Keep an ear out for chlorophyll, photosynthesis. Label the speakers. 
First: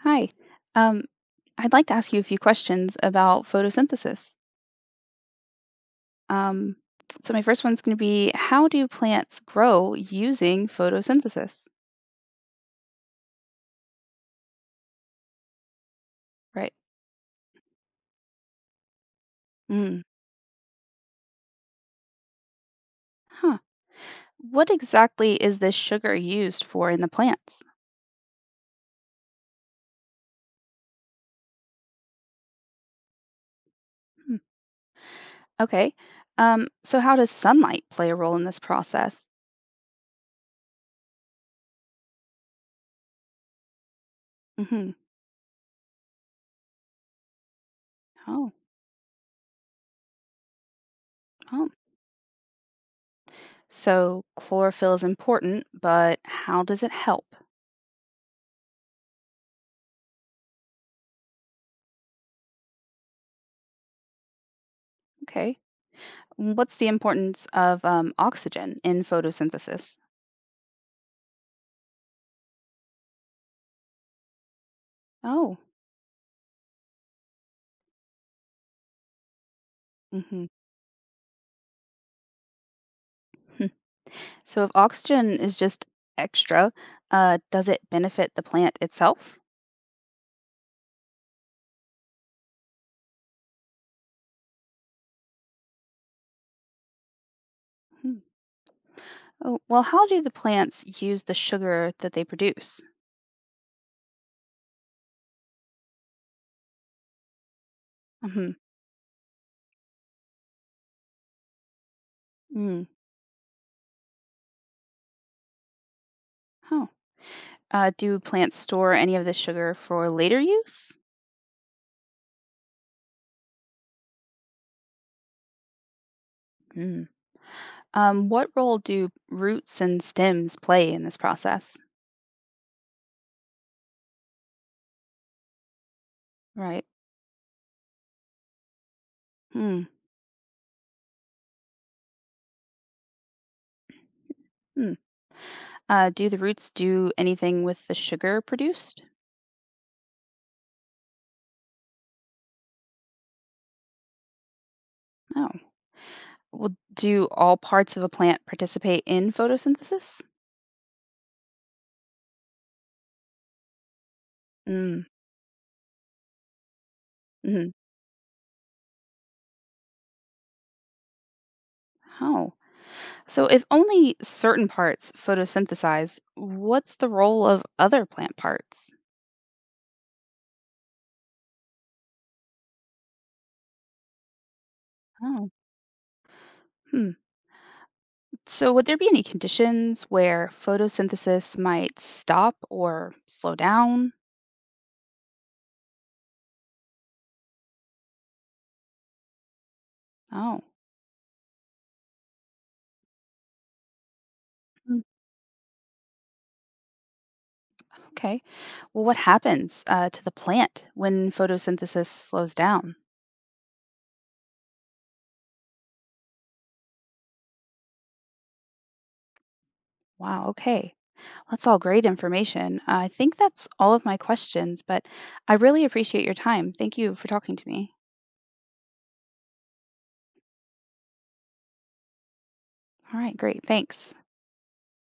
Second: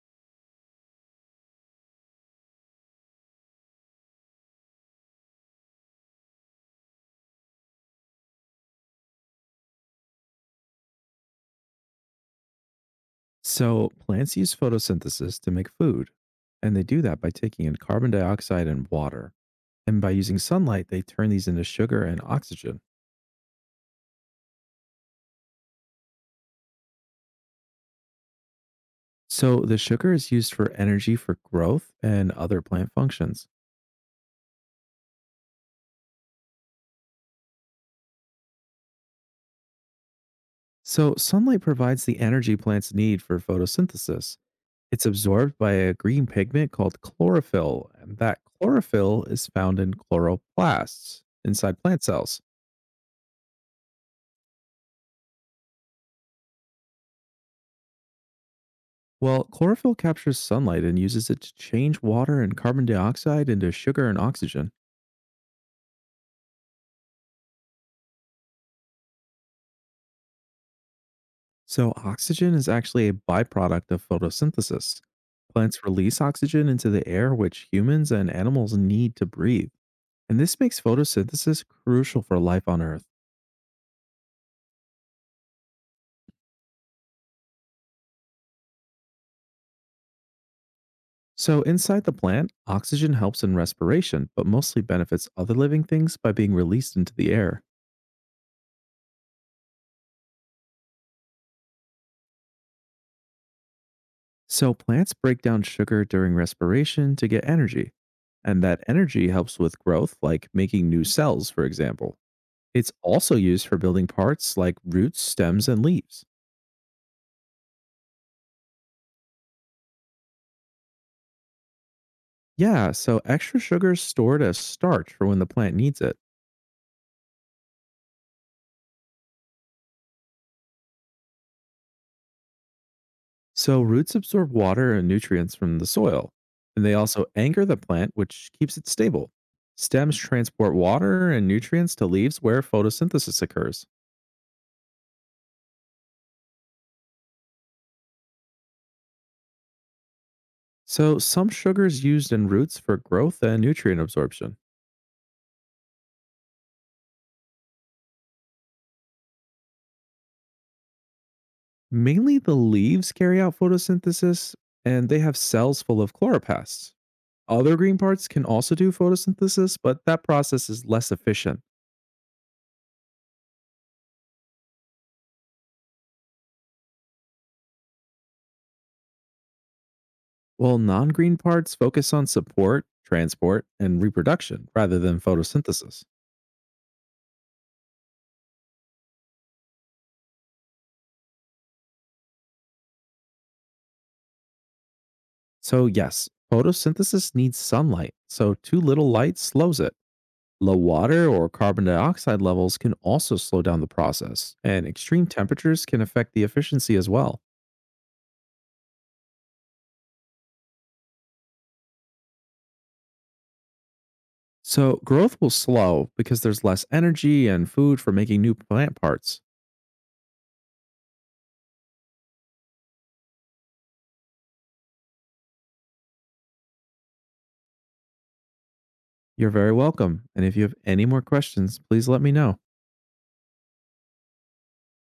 Speaker 1: Hi. Um, I'd like to ask you a few questions about photosynthesis. Um, so my first one's going to be, how do plants grow using photosynthesis?
Speaker 2: So plants use photosynthesis to make food,
Speaker 1: Right.
Speaker 2: and they do that by taking in carbon dioxide and water. And
Speaker 1: Mm.
Speaker 2: by using sunlight, they turn these into sugar and oxygen.
Speaker 1: Huh. What exactly is this sugar used for in the plants?
Speaker 2: So the sugar is used for energy for growth and other plant functions.
Speaker 1: Hmm. Okay. So how does sunlight play a role in this process?
Speaker 2: So sunlight provides the energy plants need for photosynthesis.
Speaker 1: Hmm.
Speaker 2: It's absorbed by a green pigment called chlorophyll, and that
Speaker 1: Oh,
Speaker 2: chlorophyll is found in chloroplasts
Speaker 1: oh.
Speaker 2: inside plant cells.
Speaker 1: So chlorophyll is important, but how does it help?
Speaker 2: Well, chlorophyll captures sunlight and uses it to change water and carbon dioxide into sugar and oxygen.
Speaker 1: Okay. What's the importance of oxygen in photosynthesis?
Speaker 2: So, oxygen is actually a byproduct of photosynthesis.
Speaker 1: Oh.
Speaker 2: Plants release oxygen into the air, which humans and animals need to breathe. And
Speaker 1: Mm-hmm.
Speaker 2: this makes photosynthesis crucial for life on Earth.
Speaker 1: Hmm. So if oxygen is just extra, does it benefit the plant itself?
Speaker 2: So, inside the plant, oxygen helps in respiration, but mostly benefits other living things by being released into the air.
Speaker 1: Hmm. Oh, well, how do the plants use the sugar that they produce?
Speaker 2: So, plants break down sugar during respiration to get energy,
Speaker 1: Hmm.
Speaker 2: and that energy helps with growth, like making new cells, for example.
Speaker 1: Mm.
Speaker 2: It's also used for building parts like roots, stems, and leaves.
Speaker 1: Oh. Do plants store any of the sugar for later use?
Speaker 2: Yeah, so extra sugar is stored as starch for when the plant needs it.
Speaker 1: Mm. What role do roots and stems play in this process?
Speaker 2: So, roots absorb water and nutrients from the soil, and
Speaker 1: Right.
Speaker 2: they also anchor the plant, which keeps it stable.
Speaker 1: Mm.
Speaker 2: Stems transport water and nutrients to leaves where photosynthesis occurs.
Speaker 1: Mm. Do the roots do anything with the sugar produced?
Speaker 2: So, some sugars used in roots for growth and nutrient absorption.
Speaker 1: Oh. Well, do all parts of a plant participate in photosynthesis?
Speaker 2: Mainly the leaves carry out photosynthesis
Speaker 1: Mm,
Speaker 2: and they have cells full of chloroplasts.
Speaker 1: hmm.
Speaker 2: Other green parts can also do photosynthesis, but that process is less efficient.
Speaker 1: Oh. So if only certain parts photosynthesize, what's the role of other plant parts?
Speaker 2: While non green parts focus on support, transport, and reproduction rather than
Speaker 1: Oh.
Speaker 2: photosynthesis.
Speaker 1: Hmm. So would there be any conditions where photosynthesis might stop or slow down?
Speaker 2: So, yes, photosynthesis needs sunlight, so too little light slows it.
Speaker 1: Oh.
Speaker 2: Low water or carbon dioxide levels can also slow down the process, and
Speaker 1: Mm,
Speaker 2: extreme temperatures can affect the efficiency as well.
Speaker 1: okay. Well, what happens to the plant when photosynthesis slows down?
Speaker 2: So, growth will slow because there's less energy and food for making new plant parts.
Speaker 1: Wow, okay. That's all great information. I think that's all of my questions, but I really appreciate your time. Thank you for talking to me.
Speaker 2: You're very welcome, and if you have any more questions, please let me know.
Speaker 1: All right, great. Thanks.